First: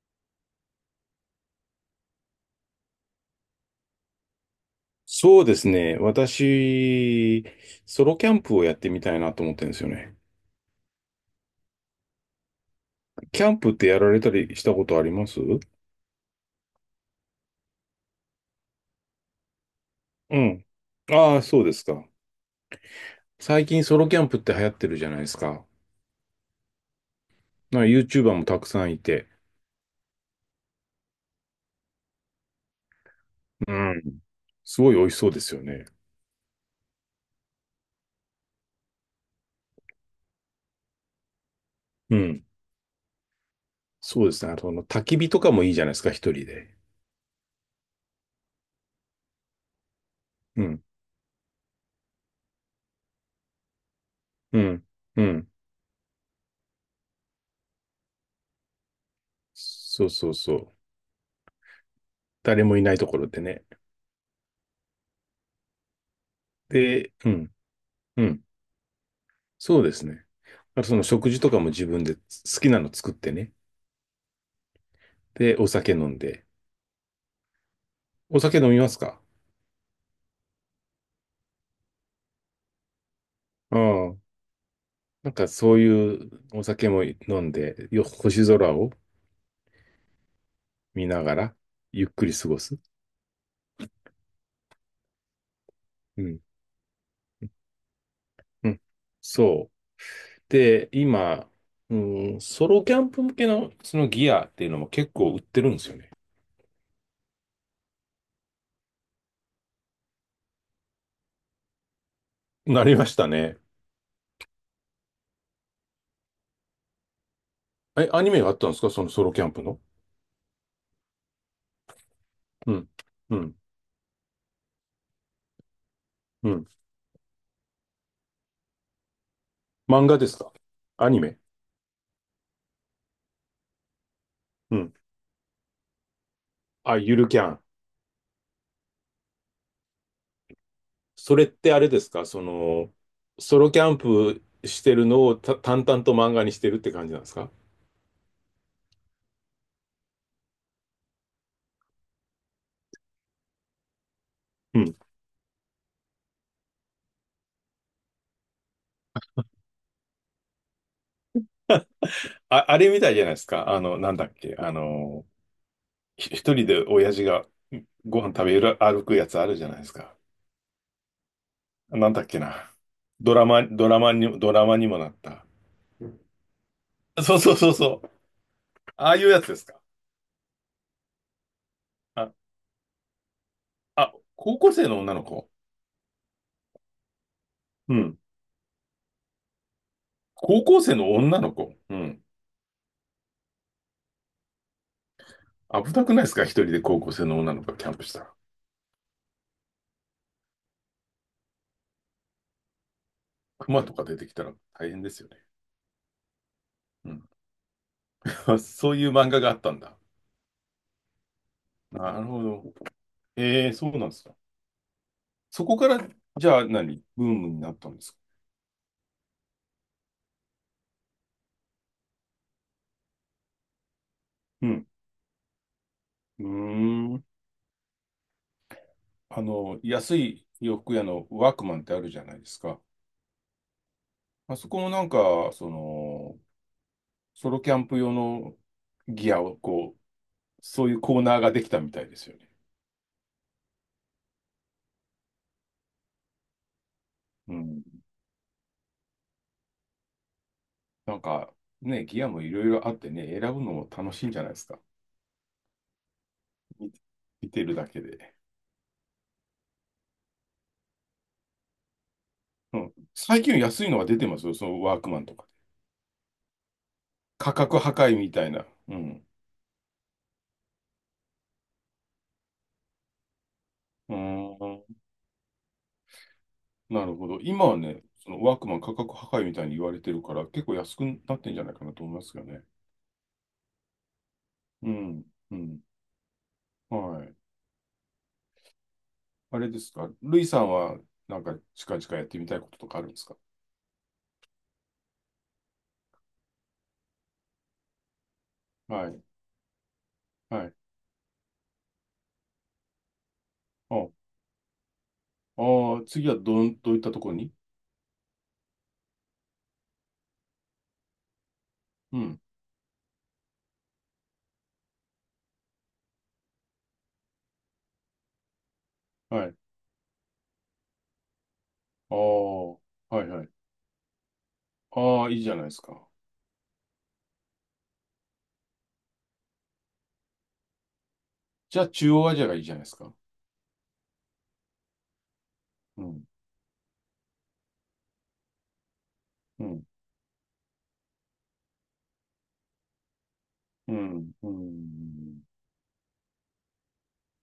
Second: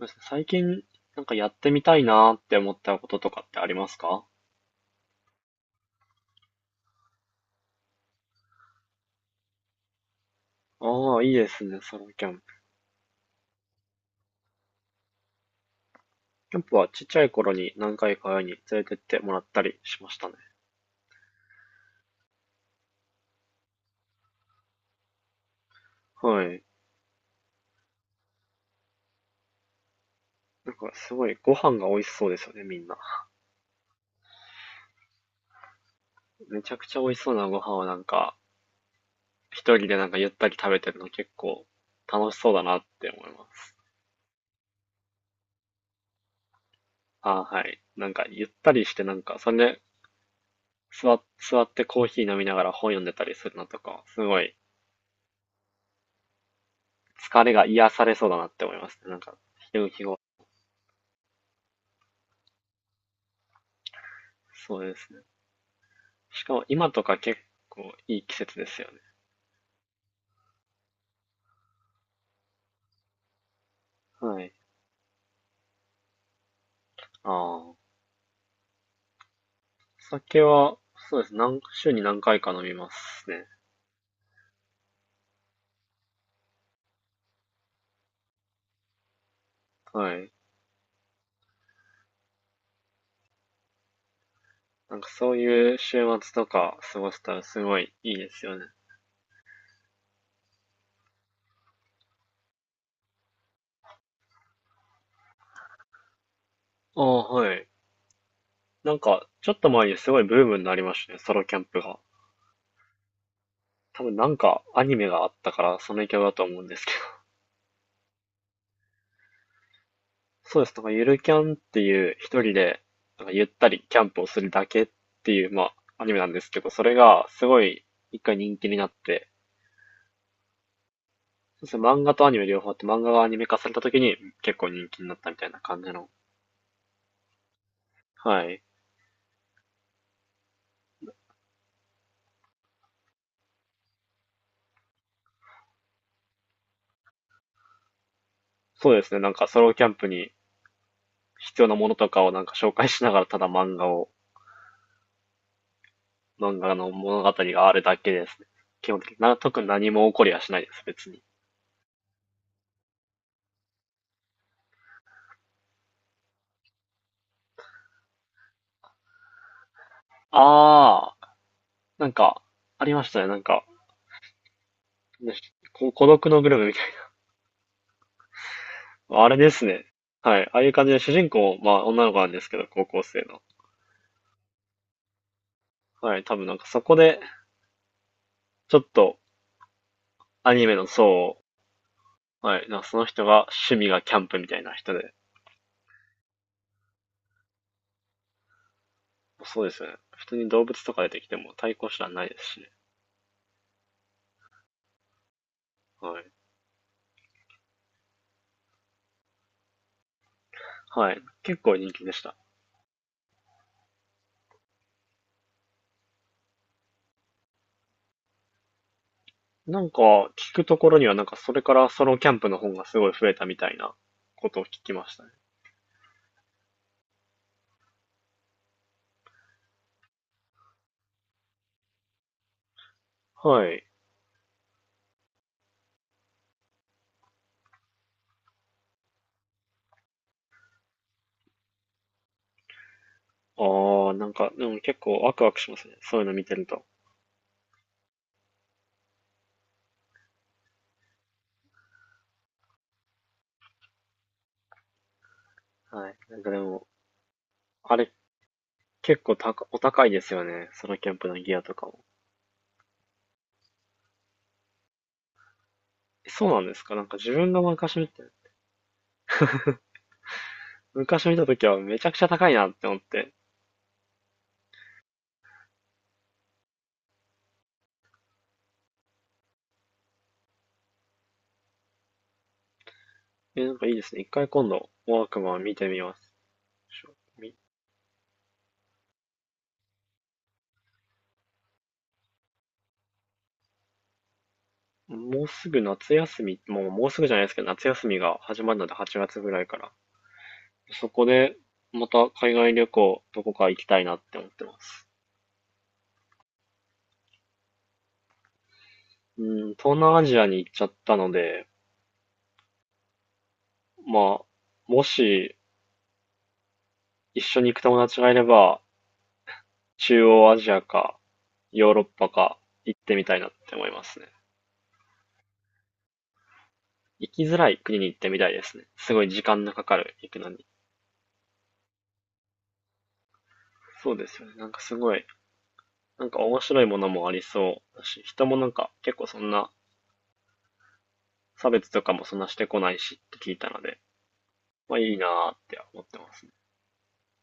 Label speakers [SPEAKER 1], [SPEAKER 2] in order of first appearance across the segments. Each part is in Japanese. [SPEAKER 1] そうですね、最近やってみたいなーって思ったこととかってありますか？
[SPEAKER 2] そうですね。私、ソロキャンプをやってみたいなと思ってるんですよね。
[SPEAKER 1] ああ、いいですね、ソロキャンプ。
[SPEAKER 2] キャンプってやられたりしたことあります？
[SPEAKER 1] キャンプはちっちゃい頃に何回か親に連れてってもらったりしましたね。
[SPEAKER 2] うん。ああ、そうですか。最近ソロキャンプって流行ってるじゃないですか。
[SPEAKER 1] はい。
[SPEAKER 2] なんか YouTuber もたくさんいて。
[SPEAKER 1] なんかすごいご飯が美味しそうですよね、みんな。
[SPEAKER 2] うん。すごい美味しそうですよね。
[SPEAKER 1] めちゃくちゃ美味しそうなご飯を一人でゆったり食べてるの結構
[SPEAKER 2] う
[SPEAKER 1] 楽し
[SPEAKER 2] ん。
[SPEAKER 1] そうだなって思います。
[SPEAKER 2] そうですね。あと、焚き火とかもいいじゃないですか、一人で。
[SPEAKER 1] ああ、はい。ゆったりしてそれで
[SPEAKER 2] うん。
[SPEAKER 1] 座ってコーヒー飲みながら本読んでたりするのとか、すごい
[SPEAKER 2] うん。うん。
[SPEAKER 1] 疲れが癒されそうだなって思いますね。ひろゆき
[SPEAKER 2] そう
[SPEAKER 1] 語。
[SPEAKER 2] そうそう。誰もいないところでね。
[SPEAKER 1] そうですね。しかも今と
[SPEAKER 2] で、
[SPEAKER 1] か
[SPEAKER 2] う
[SPEAKER 1] 結
[SPEAKER 2] ん。
[SPEAKER 1] 構い
[SPEAKER 2] う
[SPEAKER 1] い季
[SPEAKER 2] ん。
[SPEAKER 1] 節ですよね。
[SPEAKER 2] そうですね。あとその食事とかも自分で好きなの作ってね。
[SPEAKER 1] はい。
[SPEAKER 2] で、お酒飲んで。
[SPEAKER 1] ああ。お
[SPEAKER 2] お酒飲みますか？
[SPEAKER 1] 酒は、そうですね。週に何回か飲みますね。
[SPEAKER 2] うん。なんかそういうお酒も飲んで、星空を
[SPEAKER 1] はい。
[SPEAKER 2] 見ながら、ゆっくり過ごす。
[SPEAKER 1] なんかそういう週
[SPEAKER 2] う
[SPEAKER 1] 末
[SPEAKER 2] ん。
[SPEAKER 1] とか過ごせたらすごいいいですよね。
[SPEAKER 2] うん。そう。で、今、うん、ソロキャンプ向けのそのギアっていうのも結構売ってるんですよね。
[SPEAKER 1] ああ、はい。なんか、ちょっと前にすごいブームになりましたね。ソロキャンプが。
[SPEAKER 2] なりましたね。
[SPEAKER 1] 多分なんかアニメがあったから、その影響だと思うんですけど。
[SPEAKER 2] え、アニメがあったんですか、そのソロキャンプの。
[SPEAKER 1] そうです。なんかゆるキャンっていう、一人
[SPEAKER 2] う
[SPEAKER 1] で
[SPEAKER 2] ん。
[SPEAKER 1] なんか
[SPEAKER 2] う
[SPEAKER 1] ゆっ
[SPEAKER 2] ん。
[SPEAKER 1] たりキャンプをするだけっていう、まあ、アニメなんです
[SPEAKER 2] う
[SPEAKER 1] け
[SPEAKER 2] ん。
[SPEAKER 1] ど、それがすごい一回人気になって、
[SPEAKER 2] 漫画ですか、アニメ。
[SPEAKER 1] そうですね、漫画とアニメ両方あって、漫画がアニメ化された時に結構
[SPEAKER 2] う
[SPEAKER 1] 人
[SPEAKER 2] ん。
[SPEAKER 1] 気になったみたいな感じの。
[SPEAKER 2] あ、ゆるキャン。
[SPEAKER 1] はい。
[SPEAKER 2] それってあれですか、その、ソロキャンプしてるのを淡々と漫画にしてるって感じなんですか？
[SPEAKER 1] そうですね。なんかソロキャンプに必要なものとかをなんか紹介しながら、ただ
[SPEAKER 2] うん。
[SPEAKER 1] 漫画の物語があるだけですね。基本的に。特に何も起こりはしないです、別に。
[SPEAKER 2] あ、あれみたいじゃないですか。なんだっけ。一人で親父がご飯食べる、歩くやつあるじゃないですか。
[SPEAKER 1] あー、な
[SPEAKER 2] なん
[SPEAKER 1] ん
[SPEAKER 2] だっけ
[SPEAKER 1] か、
[SPEAKER 2] な。
[SPEAKER 1] ありましたね。なんか、
[SPEAKER 2] ドラマにもなっ
[SPEAKER 1] ね
[SPEAKER 2] た。
[SPEAKER 1] 孤独のグルメ
[SPEAKER 2] そうそうそうそう。ああい
[SPEAKER 1] あ
[SPEAKER 2] う
[SPEAKER 1] れ
[SPEAKER 2] やつ
[SPEAKER 1] で
[SPEAKER 2] で
[SPEAKER 1] す
[SPEAKER 2] すか。
[SPEAKER 1] ね。はい。ああいう感じで主人公、まあ女の子なん
[SPEAKER 2] あ、
[SPEAKER 1] ですけど、高校生の。
[SPEAKER 2] あ、高校生の女の子。
[SPEAKER 1] はい。多分なんかそこで、
[SPEAKER 2] うん。
[SPEAKER 1] ちょっとア
[SPEAKER 2] 高
[SPEAKER 1] ニメ
[SPEAKER 2] 校
[SPEAKER 1] の
[SPEAKER 2] 生
[SPEAKER 1] 層
[SPEAKER 2] の女
[SPEAKER 1] を、
[SPEAKER 2] の子。うん。
[SPEAKER 1] はい。なんかその人が趣味がキャンプみたいな人で。
[SPEAKER 2] 危なくないですか、一人で高校生の女の子がキャンプしたら。
[SPEAKER 1] そうですよね。普通に動物とか出てきても対抗手段ないですしね。
[SPEAKER 2] 熊とか出てきたら大変ですよね。
[SPEAKER 1] はい。
[SPEAKER 2] うん。 そういう漫画があったんだ。
[SPEAKER 1] はい。結構人気で
[SPEAKER 2] な
[SPEAKER 1] し
[SPEAKER 2] る
[SPEAKER 1] た。
[SPEAKER 2] ほど。ええ、そうなんですか。そこから、じゃあ何ブームになったんですか？
[SPEAKER 1] なんか、聞くところにはなんかそれからソロキャンプの本がすごい増えたみたいなことを
[SPEAKER 2] う
[SPEAKER 1] 聞
[SPEAKER 2] ん。
[SPEAKER 1] きましたね。
[SPEAKER 2] うーん。安い洋服屋のワークマンってあるじゃないですか。
[SPEAKER 1] はい。
[SPEAKER 2] あそこもなんか、その、ソロキャンプ用のギアを、こう、そういうコーナーができたみたいですよね。
[SPEAKER 1] ああ、なんか、でも結構ワクワクしますね。そういうの見てると。
[SPEAKER 2] うん。なんか、ね、ギアもいろいろあってね、選ぶのも楽しいんじゃないですか。
[SPEAKER 1] はい。なんかでも、
[SPEAKER 2] 見見てるだ
[SPEAKER 1] あ
[SPEAKER 2] け
[SPEAKER 1] れ、
[SPEAKER 2] で。
[SPEAKER 1] 結構お高いですよね。ソロキャンプのギアとかも。
[SPEAKER 2] うん。最近安いのが出てますよ、そのワークマンとか。
[SPEAKER 1] えそうなんですか、なんか自分
[SPEAKER 2] 価
[SPEAKER 1] が
[SPEAKER 2] 格破壊みたいな。うん。
[SPEAKER 1] 昔見た時はめちゃくちゃ高いなって思って。
[SPEAKER 2] うーん。なるほど。今はね、そのワークマン価格破壊みたいに言われてるから、結構安くなってんじゃないかなと思いますよね。
[SPEAKER 1] え、なんかいいですね。一回今度、
[SPEAKER 2] う
[SPEAKER 1] ワ
[SPEAKER 2] ん。
[SPEAKER 1] ーク
[SPEAKER 2] う
[SPEAKER 1] マン見
[SPEAKER 2] ん。
[SPEAKER 1] てみます。しょ
[SPEAKER 2] はい。
[SPEAKER 1] み
[SPEAKER 2] あれですか。ルイさんは、なんか近々やってみたいこととかあるんですか？
[SPEAKER 1] もうすぐ夏休み、もうすぐじゃないですけど、夏休みが始まるので
[SPEAKER 2] は
[SPEAKER 1] 8
[SPEAKER 2] い。
[SPEAKER 1] 月ぐらいから。
[SPEAKER 2] はい。
[SPEAKER 1] そこで、また海外旅行、どこか行きたい
[SPEAKER 2] あ、
[SPEAKER 1] なって思ってます。
[SPEAKER 2] あー、次はどういったところに。
[SPEAKER 1] うん、東南アジアに行っちゃったので、
[SPEAKER 2] うん。
[SPEAKER 1] まあ、もし一緒に行く友達がいれば、
[SPEAKER 2] はい。
[SPEAKER 1] 中央アジアか、ヨーロッ
[SPEAKER 2] ああ、
[SPEAKER 1] パか行ってみ
[SPEAKER 2] はい
[SPEAKER 1] たい
[SPEAKER 2] は
[SPEAKER 1] な
[SPEAKER 2] い。
[SPEAKER 1] って思いますね。
[SPEAKER 2] ああ、いいじゃないですか。
[SPEAKER 1] 行きづらい国に行ってみたいですね。すごい時間のかかる、行くのに。
[SPEAKER 2] じゃあ、中央アジアがいいじゃないですか。
[SPEAKER 1] そうですよね。なんかすごい、
[SPEAKER 2] うん。
[SPEAKER 1] なんか面白いものもありそうだし、人もなんか結構そん
[SPEAKER 2] う
[SPEAKER 1] な
[SPEAKER 2] ん。
[SPEAKER 1] 差別とかもそんなしてこないしって聞いたの
[SPEAKER 2] う
[SPEAKER 1] で、
[SPEAKER 2] ん。う
[SPEAKER 1] まあいいな
[SPEAKER 2] ん。
[SPEAKER 1] ーって思ってますね。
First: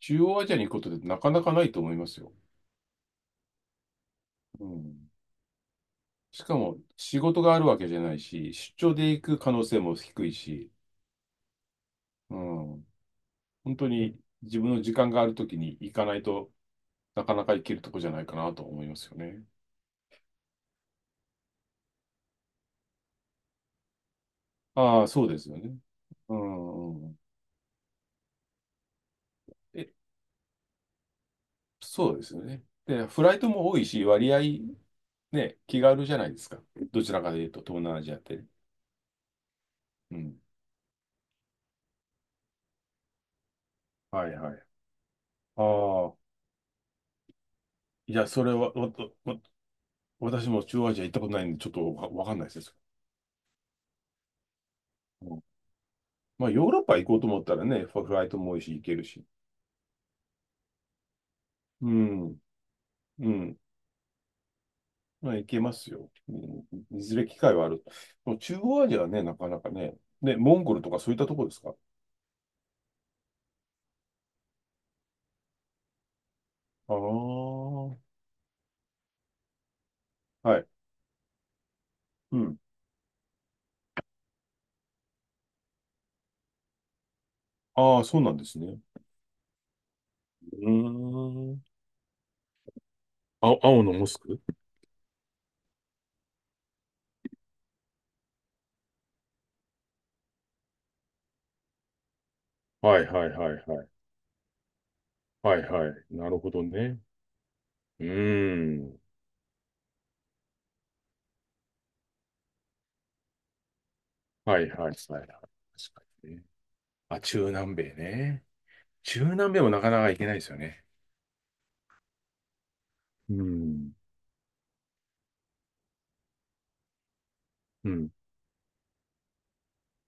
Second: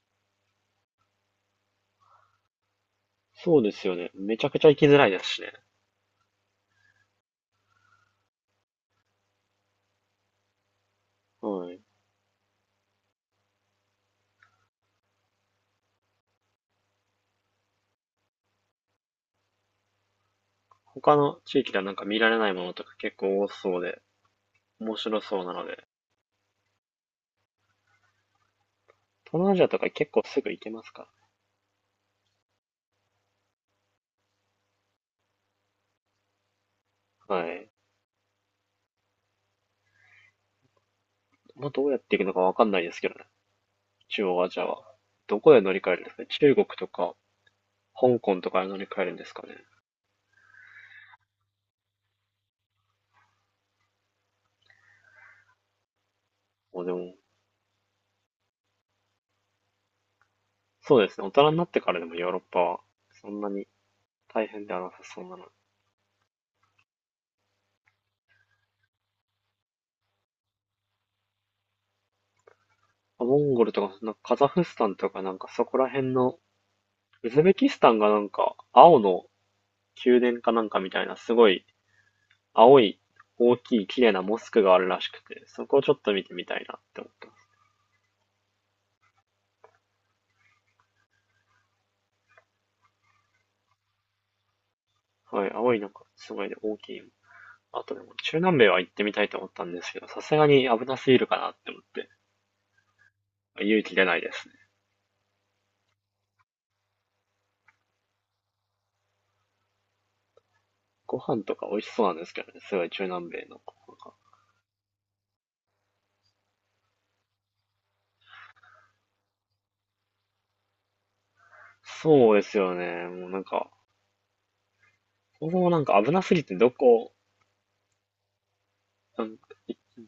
[SPEAKER 2] 中央アジアに行くことってなかなかないと思いますよ。
[SPEAKER 1] そうですよね。めちゃく
[SPEAKER 2] う
[SPEAKER 1] ちゃ行きづら
[SPEAKER 2] ん。
[SPEAKER 1] いですしね。
[SPEAKER 2] しかも、仕事があるわけじゃないし、出張で行く可能性も低いし、
[SPEAKER 1] はい。
[SPEAKER 2] うん、本当に自分の時間があるときに行かないとなかなか行けるとこじゃないかなと思いますよね。
[SPEAKER 1] 他の地域ではなんか見られないものとか結構多そうで、面
[SPEAKER 2] ああ、
[SPEAKER 1] 白
[SPEAKER 2] そうで
[SPEAKER 1] そう
[SPEAKER 2] す
[SPEAKER 1] な
[SPEAKER 2] よ
[SPEAKER 1] の
[SPEAKER 2] ね。
[SPEAKER 1] で、
[SPEAKER 2] うん、うん。
[SPEAKER 1] 東南アジアとか
[SPEAKER 2] え、
[SPEAKER 1] 結構すぐ行けますか
[SPEAKER 2] そうですよね。で、フライトも多いし、割合ね、気軽じゃないですか。どちらか
[SPEAKER 1] ら。
[SPEAKER 2] で言う
[SPEAKER 1] は
[SPEAKER 2] と、
[SPEAKER 1] い。
[SPEAKER 2] 東南アジアって。うん。
[SPEAKER 1] まあ、どうやって行くのかわかんないですけどね。中
[SPEAKER 2] はい
[SPEAKER 1] 央ア
[SPEAKER 2] はい。
[SPEAKER 1] ジ
[SPEAKER 2] あ
[SPEAKER 1] アは。どこで乗り換えるんで
[SPEAKER 2] あ、
[SPEAKER 1] すかね。中国とか、
[SPEAKER 2] い
[SPEAKER 1] 香
[SPEAKER 2] や、
[SPEAKER 1] 港
[SPEAKER 2] そ
[SPEAKER 1] と
[SPEAKER 2] れ
[SPEAKER 1] かで
[SPEAKER 2] は、
[SPEAKER 1] 乗り
[SPEAKER 2] わわ
[SPEAKER 1] 換えるんです
[SPEAKER 2] わ
[SPEAKER 1] かね。
[SPEAKER 2] 私も中央アジア行ったことないんで、ちょっとわかんないです。うん。まあ、ヨー
[SPEAKER 1] も
[SPEAKER 2] ロッ
[SPEAKER 1] うで
[SPEAKER 2] パ行
[SPEAKER 1] も、
[SPEAKER 2] こうと思ったらね、フライトも多いし、行けるし。
[SPEAKER 1] そうですね。大人になって
[SPEAKER 2] う
[SPEAKER 1] からでもヨー
[SPEAKER 2] ん、
[SPEAKER 1] ロッパは、そ
[SPEAKER 2] う
[SPEAKER 1] んな
[SPEAKER 2] ん。
[SPEAKER 1] に大変ではなさそう
[SPEAKER 2] ま
[SPEAKER 1] な
[SPEAKER 2] あ、行
[SPEAKER 1] の。
[SPEAKER 2] けますよ。うん。いずれ機会はある。もう中央アジアはね、なかなかね。ね、モンゴルとかそういったとこですか？
[SPEAKER 1] モンゴルとか、そんなカザフスタンとかなんかそこら辺の、
[SPEAKER 2] ああ
[SPEAKER 1] ウズベキスタン
[SPEAKER 2] ー、
[SPEAKER 1] がなんか、青の宮殿か
[SPEAKER 2] は
[SPEAKER 1] な
[SPEAKER 2] い。
[SPEAKER 1] んかみたいな、すごい
[SPEAKER 2] うん。
[SPEAKER 1] 青い大きい綺麗なモスクがあるらしくて、そこをちょっと見てみたいなって思ってます。
[SPEAKER 2] ああ、そうなんですね。うーん。あ、青のモスク。
[SPEAKER 1] はい、青いなんかすごいね、大きいあとでも、中南米は行ってみたいと思ったんですけど、さすがに危なすぎるかなって思って、
[SPEAKER 2] はいはいはい
[SPEAKER 1] 勇
[SPEAKER 2] はい。
[SPEAKER 1] 気出ないですね。
[SPEAKER 2] はいはい。なるほどね。うーん。
[SPEAKER 1] ご飯とか美味しそうなんですけどね、すごい中南米の。なんか
[SPEAKER 2] はいはいはい。確かにね。あ、中南米ね。中南米もなかなか行けないですよね。
[SPEAKER 1] そうですよね、もうな
[SPEAKER 2] う
[SPEAKER 1] んか、
[SPEAKER 2] ん。
[SPEAKER 1] そもそもなんか危なすぎて
[SPEAKER 2] うん。
[SPEAKER 1] なん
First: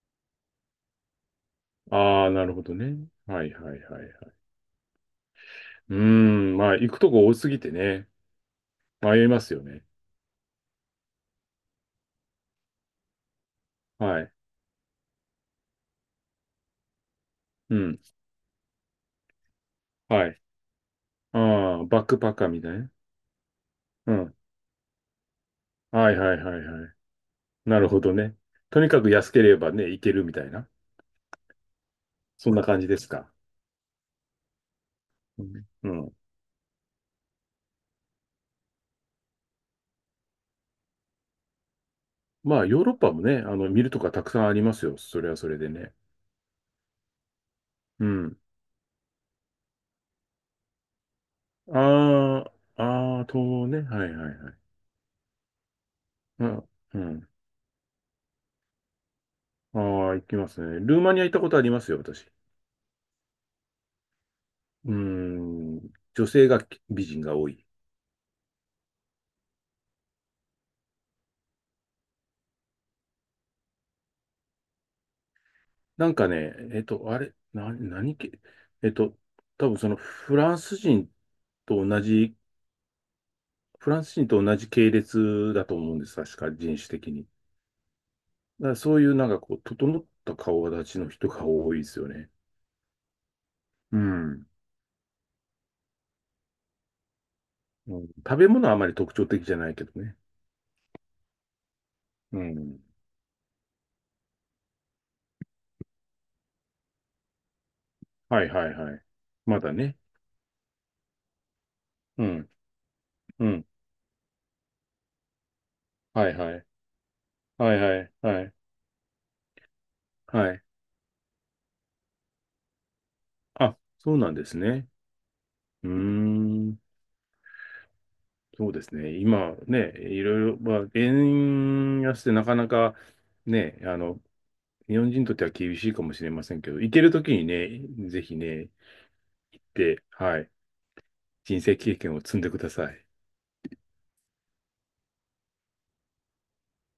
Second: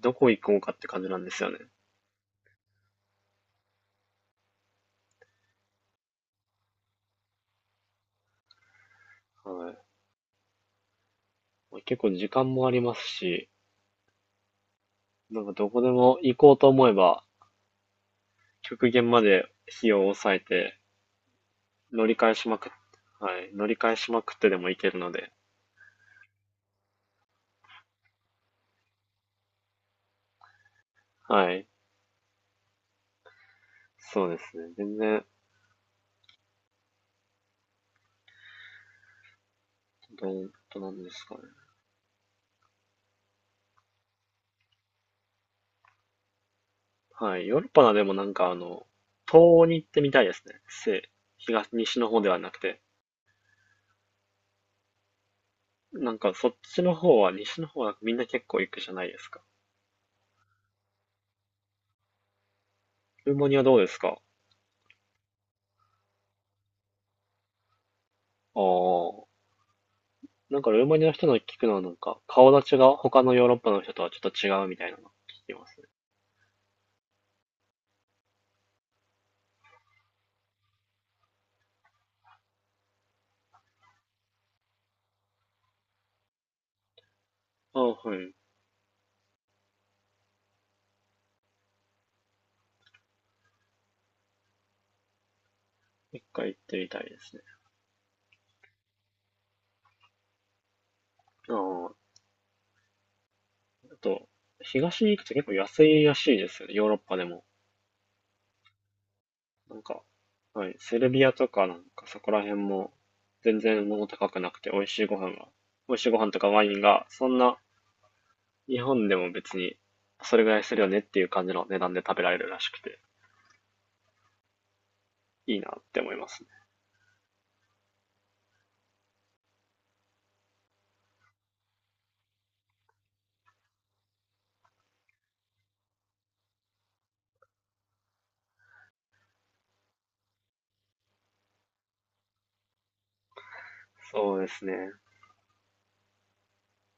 [SPEAKER 1] どこ行こうかって感じなんですよね。
[SPEAKER 2] ああ、なるほどね。はいはいはいはい。うーん、まあ、行くとこ多すぎてね、迷いますよ
[SPEAKER 1] は
[SPEAKER 2] ね。
[SPEAKER 1] い。結構時間もありますし、
[SPEAKER 2] はい。
[SPEAKER 1] なんかどこでも行こうと思えば、
[SPEAKER 2] うん。
[SPEAKER 1] 極限まで費用を
[SPEAKER 2] は
[SPEAKER 1] 抑え
[SPEAKER 2] い。
[SPEAKER 1] て、
[SPEAKER 2] ああ、バッ
[SPEAKER 1] 乗り
[SPEAKER 2] ク
[SPEAKER 1] 換
[SPEAKER 2] パ
[SPEAKER 1] え
[SPEAKER 2] ッカ
[SPEAKER 1] し
[SPEAKER 2] ー
[SPEAKER 1] ま
[SPEAKER 2] み
[SPEAKER 1] く
[SPEAKER 2] た
[SPEAKER 1] っ、
[SPEAKER 2] いなね。
[SPEAKER 1] はい、乗り換えし
[SPEAKER 2] う
[SPEAKER 1] まく
[SPEAKER 2] ん。
[SPEAKER 1] ってでも行けるので、
[SPEAKER 2] はいはいはいはい。なるほどね。とにかく安ければね、行けるみたいな。
[SPEAKER 1] はい、
[SPEAKER 2] そんな感じですか。
[SPEAKER 1] そうですね。全然
[SPEAKER 2] うん。うん。
[SPEAKER 1] どんとなんですかね。
[SPEAKER 2] まあ、ヨーロッパもね、見るとかたくさんありますよ。それはそれでね。
[SPEAKER 1] はい。ヨーロッパで
[SPEAKER 2] う
[SPEAKER 1] もなん
[SPEAKER 2] ん。
[SPEAKER 1] かあの、東欧に行ってみたいですね。西の方では
[SPEAKER 2] あ
[SPEAKER 1] なくて。
[SPEAKER 2] あ、ああ、とね。はいはいはい。
[SPEAKER 1] なんか
[SPEAKER 2] う
[SPEAKER 1] そっ
[SPEAKER 2] ん。
[SPEAKER 1] ちの
[SPEAKER 2] う
[SPEAKER 1] 方
[SPEAKER 2] ん。
[SPEAKER 1] は、西の方はみんな結構行くじゃないですか。
[SPEAKER 2] ああ、行きますね。ルーマニア行ったことありますよ、私。
[SPEAKER 1] ルーマニアどうですか？
[SPEAKER 2] うーん、女性が美人が多い。
[SPEAKER 1] ああ。なんかルーマニアの人の聞くのはなんか、顔立ちが他のヨーロッパの人とはちょっと違うみたいなの聞きますね。
[SPEAKER 2] なんかね、えっと、あれ、な、何系、えっと、多分そのフランス人と同じ、フランス人と同じ系列だと思うんです、確か人種的に。
[SPEAKER 1] ああ、はい。
[SPEAKER 2] だからそういうなんかこう、整った顔立ちの人が多いですよね。うん。
[SPEAKER 1] 一回行ってみたいですね。
[SPEAKER 2] うん、食べ物はあまり特徴的じゃないけどね。
[SPEAKER 1] ああ。
[SPEAKER 2] うん。
[SPEAKER 1] あと、東に行くと結構安いらしいですよね。ヨーロッパでも。
[SPEAKER 2] はいはいはい。まだ
[SPEAKER 1] なん
[SPEAKER 2] ね。
[SPEAKER 1] か、はい、セルビアとかなんかそ
[SPEAKER 2] う
[SPEAKER 1] こら
[SPEAKER 2] ん。
[SPEAKER 1] 辺も
[SPEAKER 2] う
[SPEAKER 1] 全
[SPEAKER 2] ん。
[SPEAKER 1] 然物高くなくて美味しいご
[SPEAKER 2] は
[SPEAKER 1] 飯
[SPEAKER 2] い
[SPEAKER 1] とか
[SPEAKER 2] は
[SPEAKER 1] ワ
[SPEAKER 2] い。
[SPEAKER 1] インがそんな
[SPEAKER 2] はいはいはい。
[SPEAKER 1] 日本でも別にそれぐ
[SPEAKER 2] は
[SPEAKER 1] らい
[SPEAKER 2] い。
[SPEAKER 1] するよねっていう感じの値段で食べられるらしくて、
[SPEAKER 2] あ、そうなんですね。
[SPEAKER 1] いいなっ
[SPEAKER 2] うー
[SPEAKER 1] て思いますね。
[SPEAKER 2] ん。そうですね。今ね、いろいろ、まあ、円安でなかなかね、日本人にとっては厳しいかもしれませんけど、行けるときにね、ぜひね、行って、はい、人生経験を積んでください。
[SPEAKER 1] そうですね。